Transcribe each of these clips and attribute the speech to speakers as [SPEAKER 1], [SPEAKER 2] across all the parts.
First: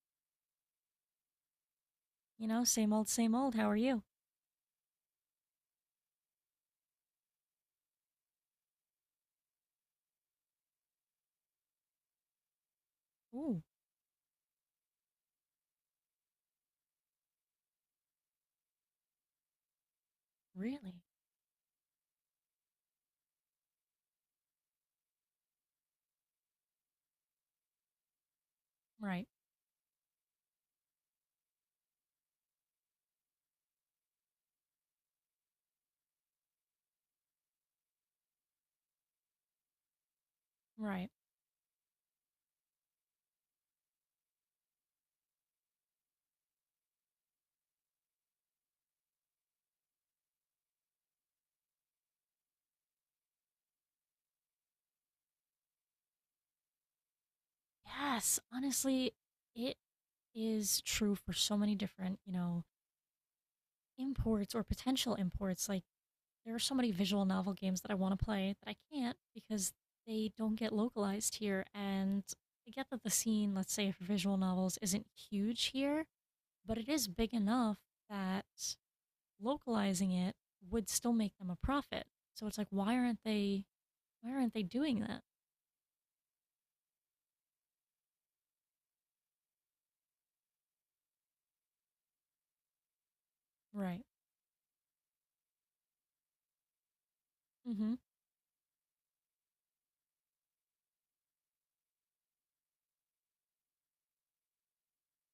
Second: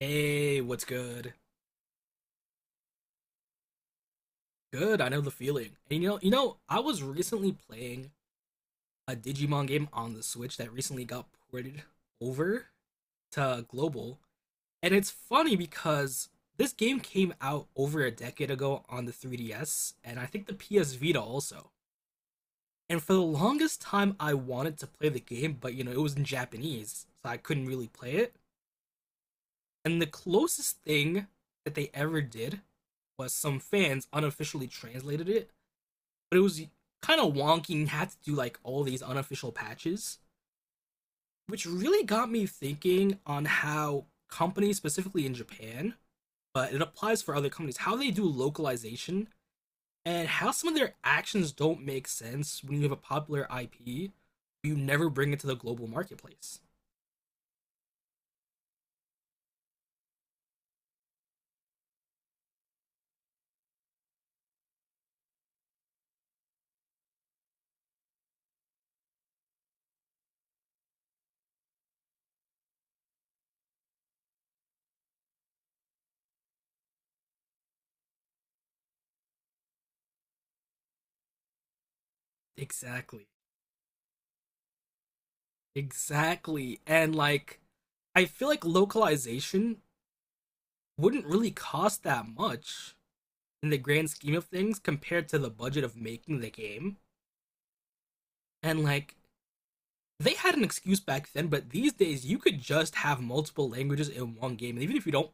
[SPEAKER 1] Hey, what's good?
[SPEAKER 2] Same old, same old. How are you?
[SPEAKER 1] Good, I know the feeling. And I was recently playing a Digimon game on the Switch that recently got ported over
[SPEAKER 2] Ooh,
[SPEAKER 1] to global, and it's funny because this game came out over a decade ago on the 3DS and I think the PS
[SPEAKER 2] really?
[SPEAKER 1] Vita also. And for the longest time I wanted to play the game, but it was in Japanese, so I couldn't really play it.
[SPEAKER 2] Right,
[SPEAKER 1] And the closest thing that they ever did was some fans unofficially translated it but it was kind of wonky and had to do like all these unofficial patches,
[SPEAKER 2] right.
[SPEAKER 1] which really got me thinking on how companies, specifically in Japan, but it applies for other companies, how they do localization and how some of their actions don't make sense when you have a popular IP, you never bring it to the global marketplace.
[SPEAKER 2] Yes, honestly, it is true for so many different, imports or potential imports. Like, there are so many visual novel games that I want to play that I can't because they don't get localized here. And I get that the scene, let's say, for visual novels isn't huge here, but it is big enough that localizing it would still make them a profit. So it's like, why aren't
[SPEAKER 1] Exactly.
[SPEAKER 2] they why aren't they doing that?
[SPEAKER 1] Exactly. And like, I feel like localization wouldn't really cost that much in the
[SPEAKER 2] Right.
[SPEAKER 1] grand scheme of things compared to the budget of making the game.
[SPEAKER 2] Mhm.
[SPEAKER 1] And like they had an excuse back then, but these days you could just have multiple languages in one game. And even if you don't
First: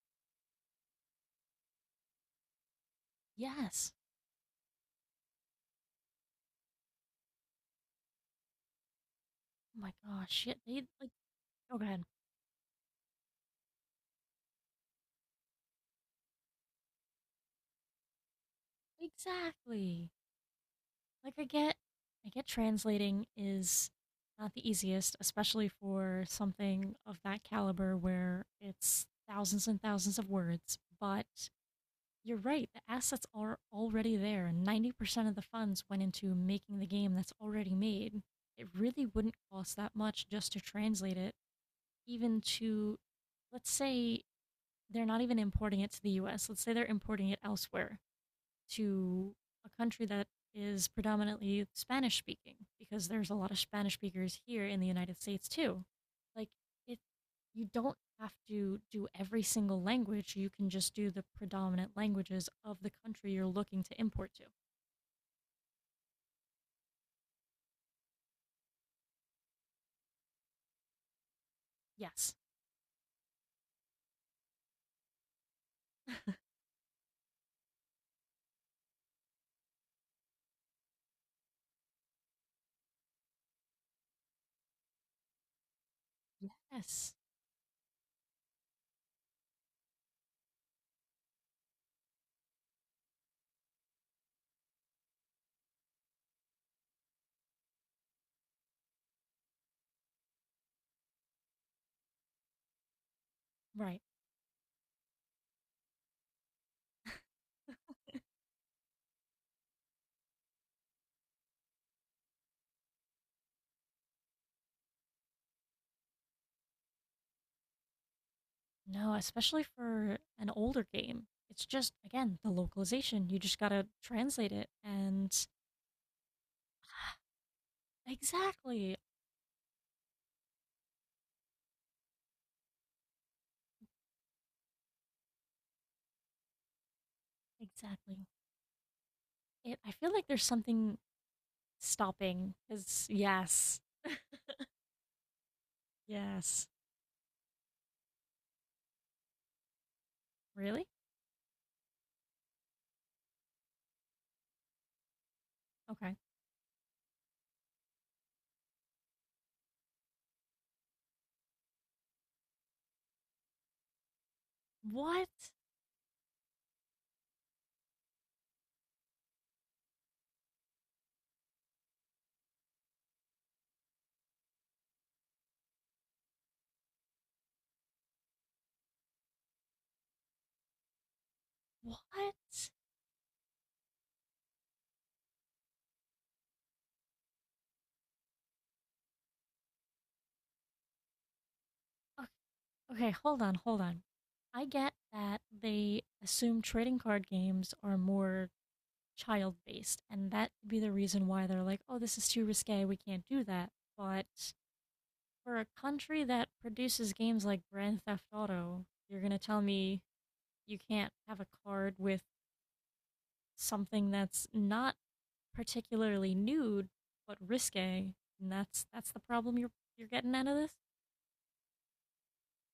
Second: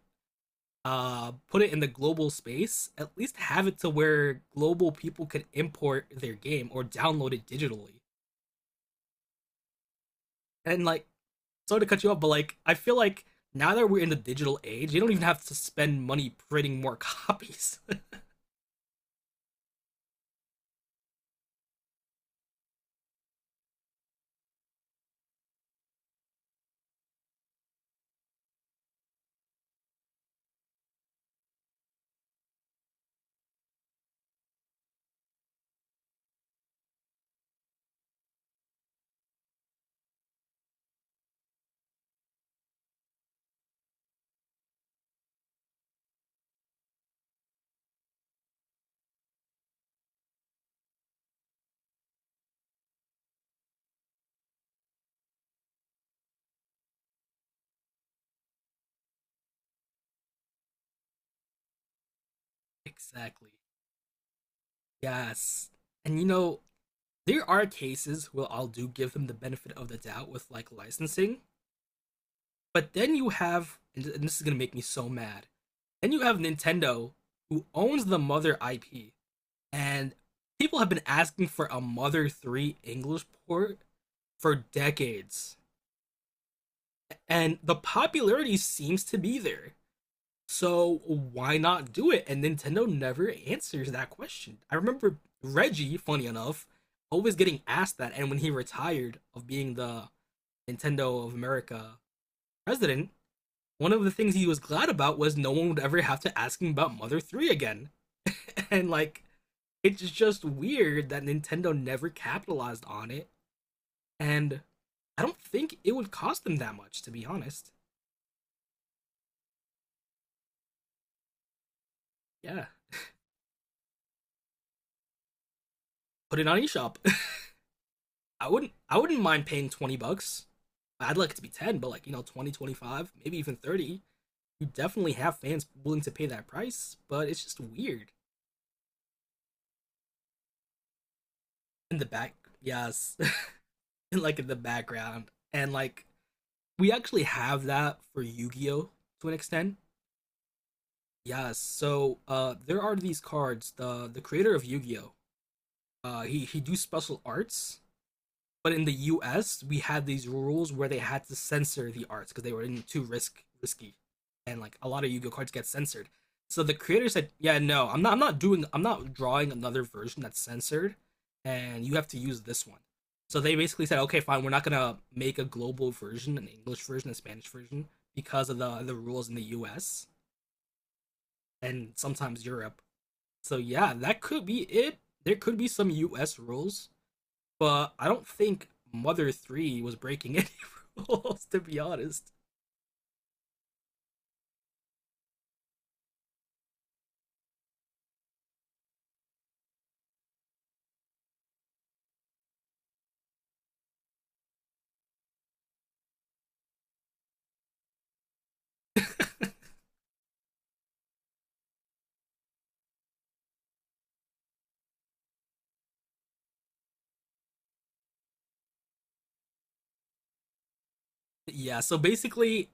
[SPEAKER 1] put it in the global space, at least have it to
[SPEAKER 2] Yes.
[SPEAKER 1] where global people could import their game or download it digitally.
[SPEAKER 2] Oh my gosh, shit, they
[SPEAKER 1] And like
[SPEAKER 2] like, oh,
[SPEAKER 1] sorry
[SPEAKER 2] go
[SPEAKER 1] to cut
[SPEAKER 2] ahead.
[SPEAKER 1] you off, but like I feel like now that we're in the digital age, you don't even have to spend money printing more copies.
[SPEAKER 2] Exactly. Like, I get translating is not the easiest, especially for something of that caliber where it's thousands and thousands of words, but you're right, the assets are already there. 90% of the funds went into making the game that's already made. It really wouldn't cost that much just to translate it, even to, let's say they're not even importing it to the US. Let's say they're importing it elsewhere to a country that is predominantly Spanish speaking because there's a lot of Spanish speakers here in the United States too. Like, it, you don't have to do every single language. You can just do the predominant languages of the country you're
[SPEAKER 1] Exactly.
[SPEAKER 2] looking to import to.
[SPEAKER 1] Yes. And you know, there are cases where I'll do give them the benefit of the doubt with like licensing.
[SPEAKER 2] Yes.
[SPEAKER 1] But then you have, and this is gonna make me so mad. Then you have Nintendo, who owns the Mother IP, and people have been asking for a Mother 3 English port for decades,
[SPEAKER 2] Yes.
[SPEAKER 1] and the popularity seems to be there. So why not do it? And Nintendo never answers that question. I remember Reggie, funny enough, always getting asked that, and when he retired of being the Nintendo of America president, one
[SPEAKER 2] Right.
[SPEAKER 1] of the things he was glad about was no one would ever have to ask him about Mother 3 again. And like it's just weird that Nintendo never capitalized on it and I don't think it would cost them that much to be honest.
[SPEAKER 2] No, especially for an older game. It's just again the
[SPEAKER 1] Yeah.
[SPEAKER 2] localization. You just got to translate it and—
[SPEAKER 1] Put it on eShop. I wouldn't
[SPEAKER 2] Exactly.
[SPEAKER 1] I wouldn't mind paying 20 bucks. I'd like it to be 10, but like, you know, 20, 25, maybe even 30. You definitely have fans willing to pay that price, but it's just weird.
[SPEAKER 2] Exactly. I feel like there's something
[SPEAKER 1] In the back,
[SPEAKER 2] stopping. Is
[SPEAKER 1] yes,
[SPEAKER 2] Yes,
[SPEAKER 1] like in the background and like
[SPEAKER 2] yes.
[SPEAKER 1] we actually have that for Yu-Gi-Oh to an extent.
[SPEAKER 2] Really?
[SPEAKER 1] Yes, so there are these cards. The creator of Yu-Gi-Oh,
[SPEAKER 2] Okay.
[SPEAKER 1] he do special arts but in the U.S., we had these rules where they had to censor the arts because they were too risky, and like a lot of
[SPEAKER 2] What?
[SPEAKER 1] Yu-Gi-Oh cards get censored. So the creator said, "Yeah, no, I'm not. I'm not doing. I'm not drawing another version that's censored, and you have to use this one." So they basically said, "Okay, fine. We're not gonna make a global version, an English version, a Spanish version, because of the rules in the U.S. and
[SPEAKER 2] What?
[SPEAKER 1] sometimes Europe." So yeah, that could be it. There could be some U.S. rules but I don't think Mother 3 was breaking any rules, to be
[SPEAKER 2] O-
[SPEAKER 1] honest.
[SPEAKER 2] Okay, hold on, hold on. I get that they assume trading card games are more child based, and that could be the reason why they're like, oh, this is too risque, we can't do that. But for a country that produces games like Grand Theft Auto, you're gonna tell me you can't have a card with something that's not particularly nude, but risque, and that's the problem you're getting out of this.
[SPEAKER 1] Yeah, so basically,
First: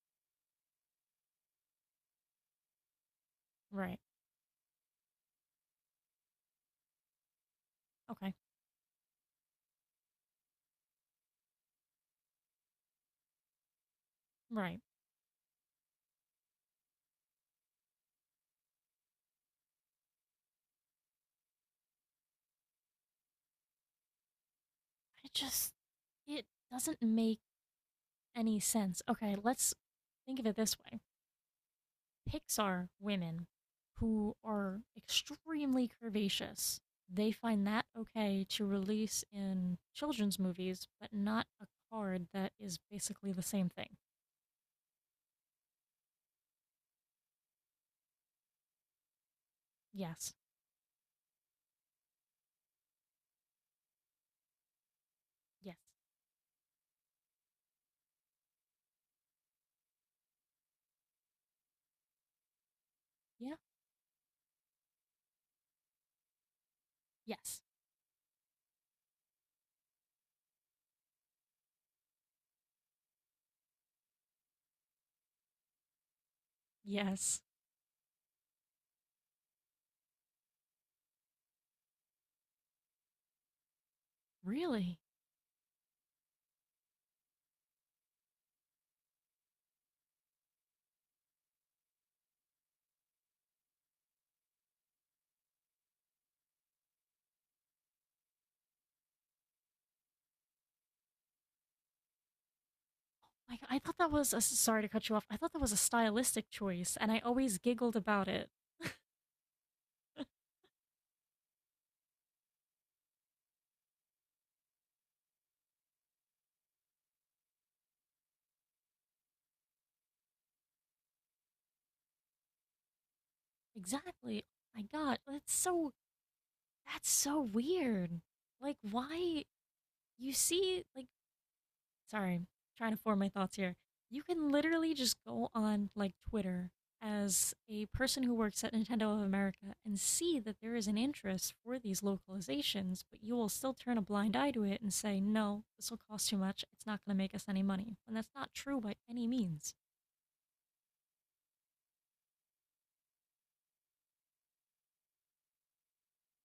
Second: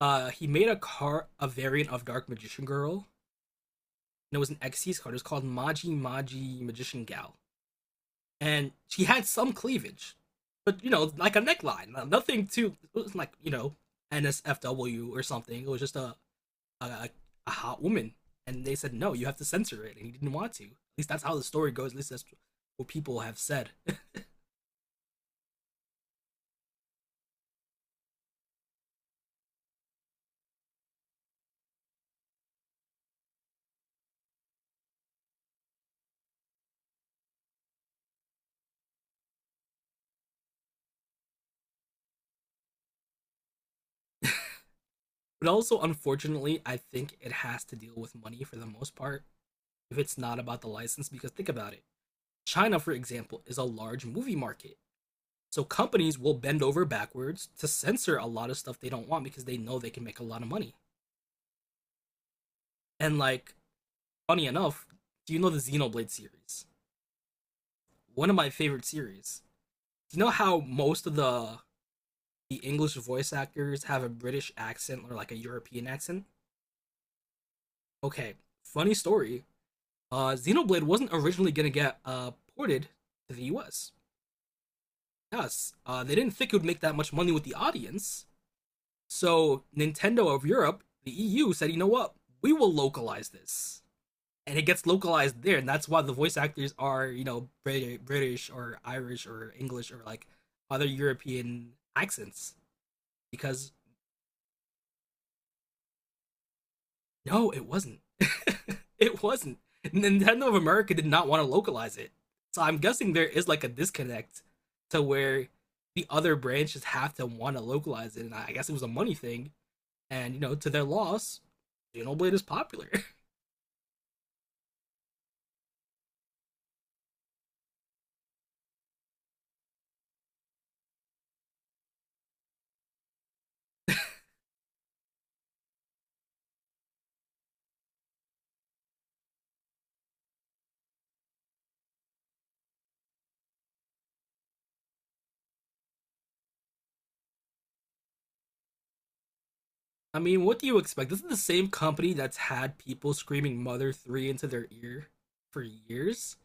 [SPEAKER 1] he made a variant of Dark Magician Girl,
[SPEAKER 2] Right.
[SPEAKER 1] and it was an X Xyz card. It was called Maji Maji Magician Gal,
[SPEAKER 2] Okay.
[SPEAKER 1] and she had some cleavage, but you know, like a neckline, nothing too. It was like you know,
[SPEAKER 2] Right.
[SPEAKER 1] NSFW or something. It was just a, a hot woman, and they said no, you have to censor it, and he didn't want to. At least that's how the story goes. At least that's what people have said.
[SPEAKER 2] I just It doesn't make any sense. Okay, let's think of it this way: Pixar women who are extremely curvaceous, they find that okay to release in children's movies, but not a card that is basically the same thing.
[SPEAKER 1] But also, unfortunately, I think it has to deal with money for the most part if it's
[SPEAKER 2] Yes.
[SPEAKER 1] not about the license. Because think about it, China, for example, is a large movie market. So
[SPEAKER 2] Yes.
[SPEAKER 1] companies will bend over backwards to censor a lot of stuff they don't want because they know they can make a lot of money. And,
[SPEAKER 2] Yeah.
[SPEAKER 1] like, funny enough, do you know the Xenoblade series?
[SPEAKER 2] Yes.
[SPEAKER 1] One of my favorite series. Do you know how most of the English voice actors have a British accent or like a European accent?
[SPEAKER 2] Yes.
[SPEAKER 1] Okay, funny story. Xenoblade wasn't originally gonna get ported to the US.
[SPEAKER 2] Really?
[SPEAKER 1] Yes, they didn't think it would make that much money with the audience. So Nintendo of Europe, the EU, said, you know what? We will localize this, and it gets localized there, and that's why the voice actors are, you know, British or Irish or English or like other European accents
[SPEAKER 2] Like,
[SPEAKER 1] because
[SPEAKER 2] I thought that was a— sorry to cut you off. I thought that was a stylistic choice, and I
[SPEAKER 1] No,
[SPEAKER 2] always
[SPEAKER 1] it
[SPEAKER 2] giggled
[SPEAKER 1] wasn't.
[SPEAKER 2] about it.
[SPEAKER 1] it wasn't. Nintendo of America did not want to localize it. So I'm guessing there is like a disconnect to where the other branches have to want to localize it. And I guess it was a money thing. And, you know, to their loss, Xenoblade is popular.
[SPEAKER 2] Exactly. Oh my God, that's so weird. Like, why— you see like— sorry, I'm trying to form my thoughts here. You can literally just go on like Twitter as a person who works at Nintendo of America and see that there is an interest for these localizations, but you will still turn a blind eye to it and say, no, this will cost too much. It's not going to make us any money. And that's not true by any means.
[SPEAKER 1] I mean, what do you expect? This is the same company that's had people screaming Mother 3 into their ear for years.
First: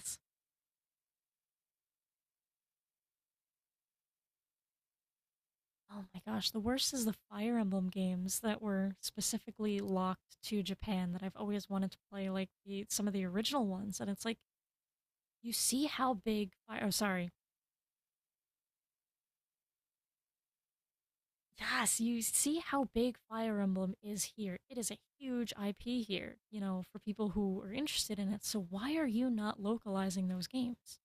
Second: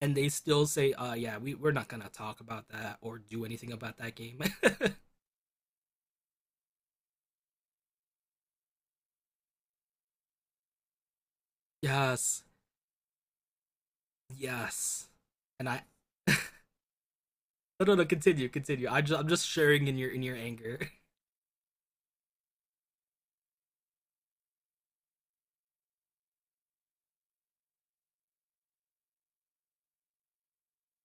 [SPEAKER 1] And they still say, yeah, we're not going to talk about that or do anything about that game.
[SPEAKER 2] Oh my gosh, the worst is the Fire Emblem games that were specifically locked to Japan that I've always wanted to play,
[SPEAKER 1] Yes.
[SPEAKER 2] like the some of the original ones. And it's like—
[SPEAKER 1] Yes.
[SPEAKER 2] you
[SPEAKER 1] And I
[SPEAKER 2] see how
[SPEAKER 1] No
[SPEAKER 2] big Fire— oh, sorry.
[SPEAKER 1] no, continue, continue. I just I'm just sharing in your anger.
[SPEAKER 2] Yes, you see how big Fire Emblem is here. It is a huge IP here, for people who are interested in it. So why are you not localizing those games?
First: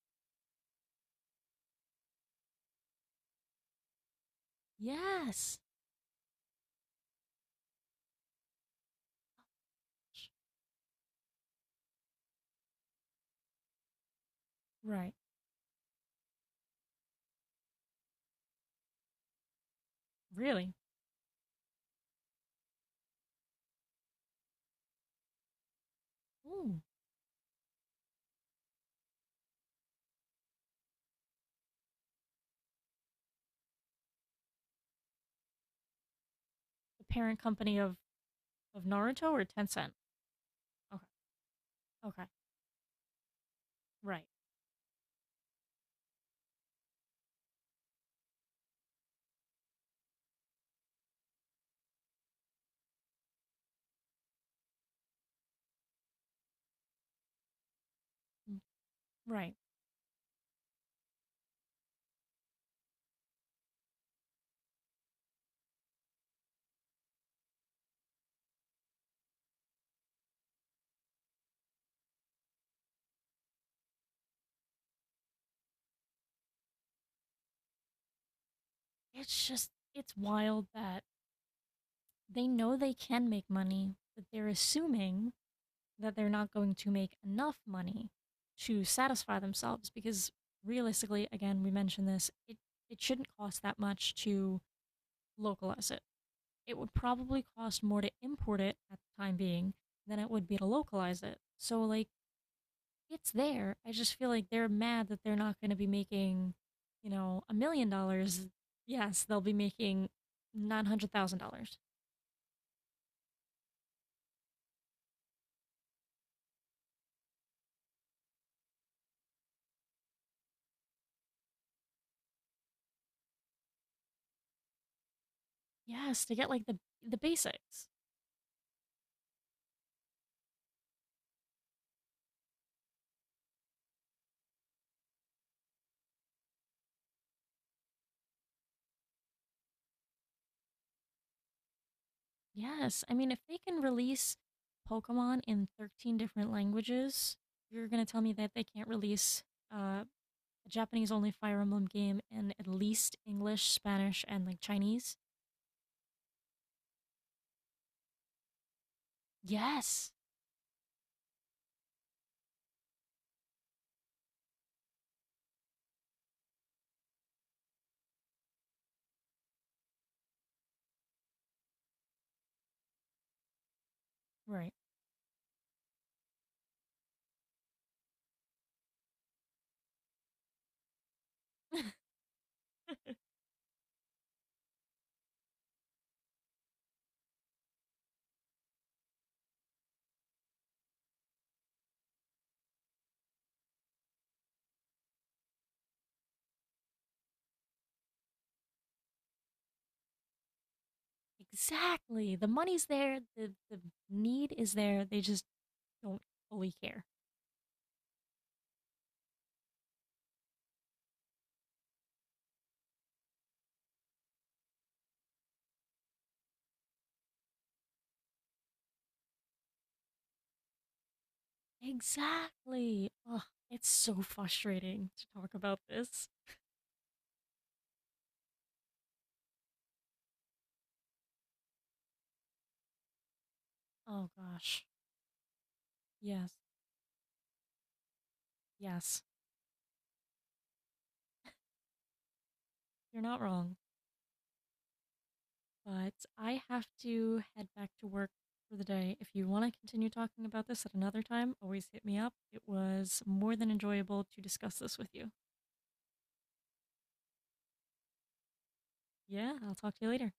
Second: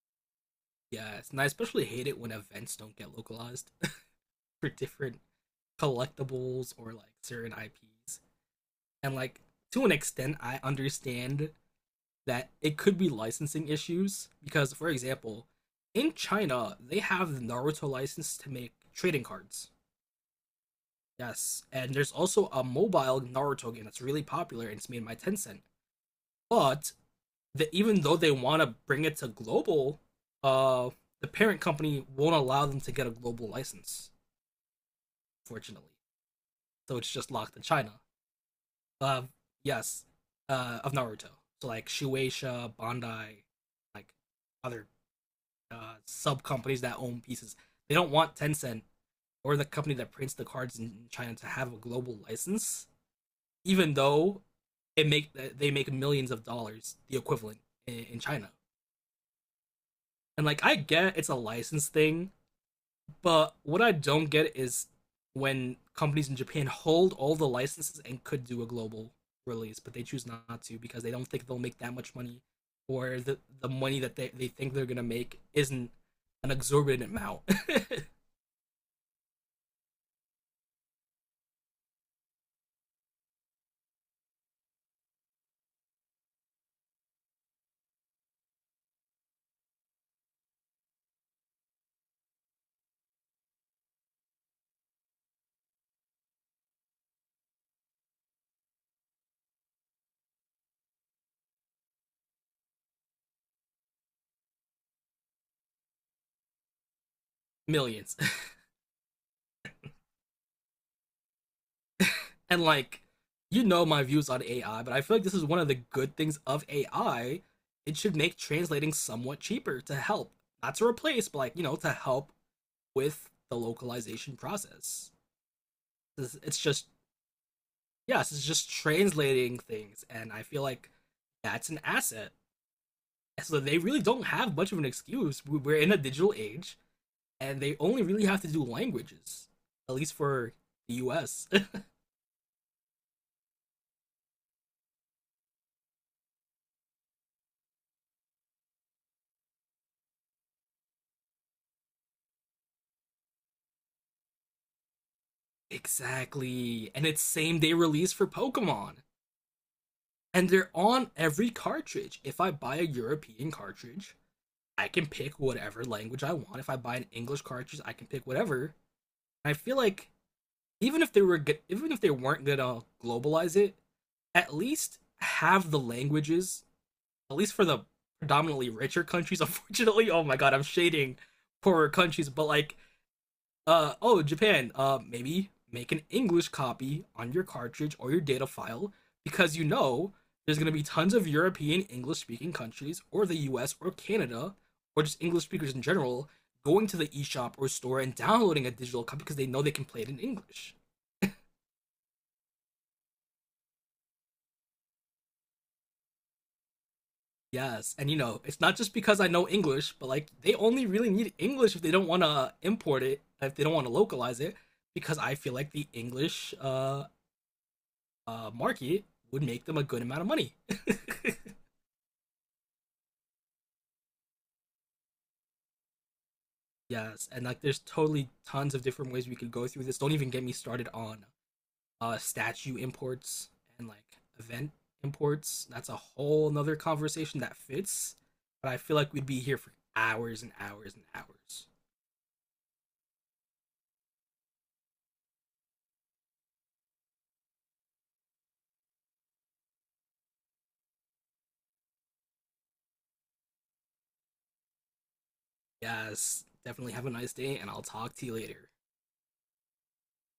[SPEAKER 1] Yes. And I especially hate it when events don't get localized for different
[SPEAKER 2] Yes.
[SPEAKER 1] collectibles or like certain IPs. And like to an extent I understand that it could be licensing issues because for
[SPEAKER 2] Right.
[SPEAKER 1] example, in China they have the Naruto license to make trading cards.
[SPEAKER 2] Really?
[SPEAKER 1] Yes. And there's also a mobile Naruto game that's really popular and it's made by Tencent.
[SPEAKER 2] Ooh.
[SPEAKER 1] But that even though they want to bring it to global, uh, the parent company won't allow them to get a global license, fortunately. So
[SPEAKER 2] The
[SPEAKER 1] it's just
[SPEAKER 2] parent
[SPEAKER 1] locked in
[SPEAKER 2] company of,
[SPEAKER 1] China.
[SPEAKER 2] of
[SPEAKER 1] Uh,
[SPEAKER 2] Naruto or Tencent?
[SPEAKER 1] yes, of
[SPEAKER 2] Okay.
[SPEAKER 1] Naruto. So like
[SPEAKER 2] Okay.
[SPEAKER 1] Shueisha, Bandai, like
[SPEAKER 2] Right.
[SPEAKER 1] other sub companies that own pieces. They don't want Tencent or the company that prints the cards in China to have a global license, even though it make they make millions of dollars, the equivalent in China.
[SPEAKER 2] Mm, right.
[SPEAKER 1] And like I get it's a license thing, but what I don't get is when companies in Japan hold all the licenses and could do a global release, but they choose not to because they don't think they'll make that much money, or the money that they think they're gonna make isn't an exorbitant amount.
[SPEAKER 2] It's just, it's wild that they know they can make money, but they're assuming that they're not going to make enough money to satisfy themselves. Because realistically, again, we mentioned this, it shouldn't cost that much to localize it. It would probably cost more to import it at the time being than it would be to localize it. So like, it's there. I just feel like they're mad that they're not going to be making a million
[SPEAKER 1] Millions.
[SPEAKER 2] dollars Yes, they'll be making $900,000.
[SPEAKER 1] And like, you know my views on AI, but I feel like this is one of the good things of AI. It should make translating somewhat cheaper to help, not to replace, but like you know to help with the localization process.
[SPEAKER 2] Yes, to get
[SPEAKER 1] It's
[SPEAKER 2] like the
[SPEAKER 1] just
[SPEAKER 2] the basics.
[SPEAKER 1] yes, it's just translating things, and I feel like that's an asset. So they really don't have much of an excuse. We- are in a digital age, and they only really have to do languages, at least for the U.S.
[SPEAKER 2] Yes, I mean, if they can release Pokemon in 13 different languages, you're gonna tell me that they can't release uh, a Japanese-only Fire Emblem game in at least English, Spanish, and like Chinese?
[SPEAKER 1] Exactly, and it's same day release for Pokemon,
[SPEAKER 2] Yes,
[SPEAKER 1] and they're on every cartridge. If I buy a European cartridge, I can pick whatever language I want. If I buy an English cartridge, I can pick whatever. I feel like even if they were good, even if they weren't gonna globalize it, at
[SPEAKER 2] right.
[SPEAKER 1] least have the languages, at least for the predominantly richer countries. Unfortunately, oh my god, I'm shading poorer countries, but like, oh Japan, maybe make an English copy on your cartridge or your data file because you know there's gonna be tons of European English speaking countries or the U.S. or Canada or just English speakers in general going to the eShop or store and downloading a digital copy because they know they can play it in English.
[SPEAKER 2] Exactly. The money's there, the need is there. They just don't fully care.
[SPEAKER 1] Yes, and you know, it's not just because I know English, but like they only really need English if they don't want to import it, if they don't want to localize it, because I feel like the English market would make them a good amount of money.
[SPEAKER 2] Exactly. Ugh, it's so frustrating to talk about this.
[SPEAKER 1] Yes, and like there's totally tons of different ways we could go through this. Don't even get me started on statue imports and like
[SPEAKER 2] Oh
[SPEAKER 1] event
[SPEAKER 2] gosh.
[SPEAKER 1] imports. That's a whole
[SPEAKER 2] Yes,
[SPEAKER 1] nother conversation that fits, but I feel like
[SPEAKER 2] yes.
[SPEAKER 1] we'd be here for hours and hours and hours.
[SPEAKER 2] You're not wrong. But I have to head back to work for the day. If you want to continue talking about this at another time, always hit me up. It was more than enjoyable to discuss this with you.
[SPEAKER 1] Yes. Definitely have a nice day, and I'll talk to you later.
[SPEAKER 2] Yeah, I'll talk to you later.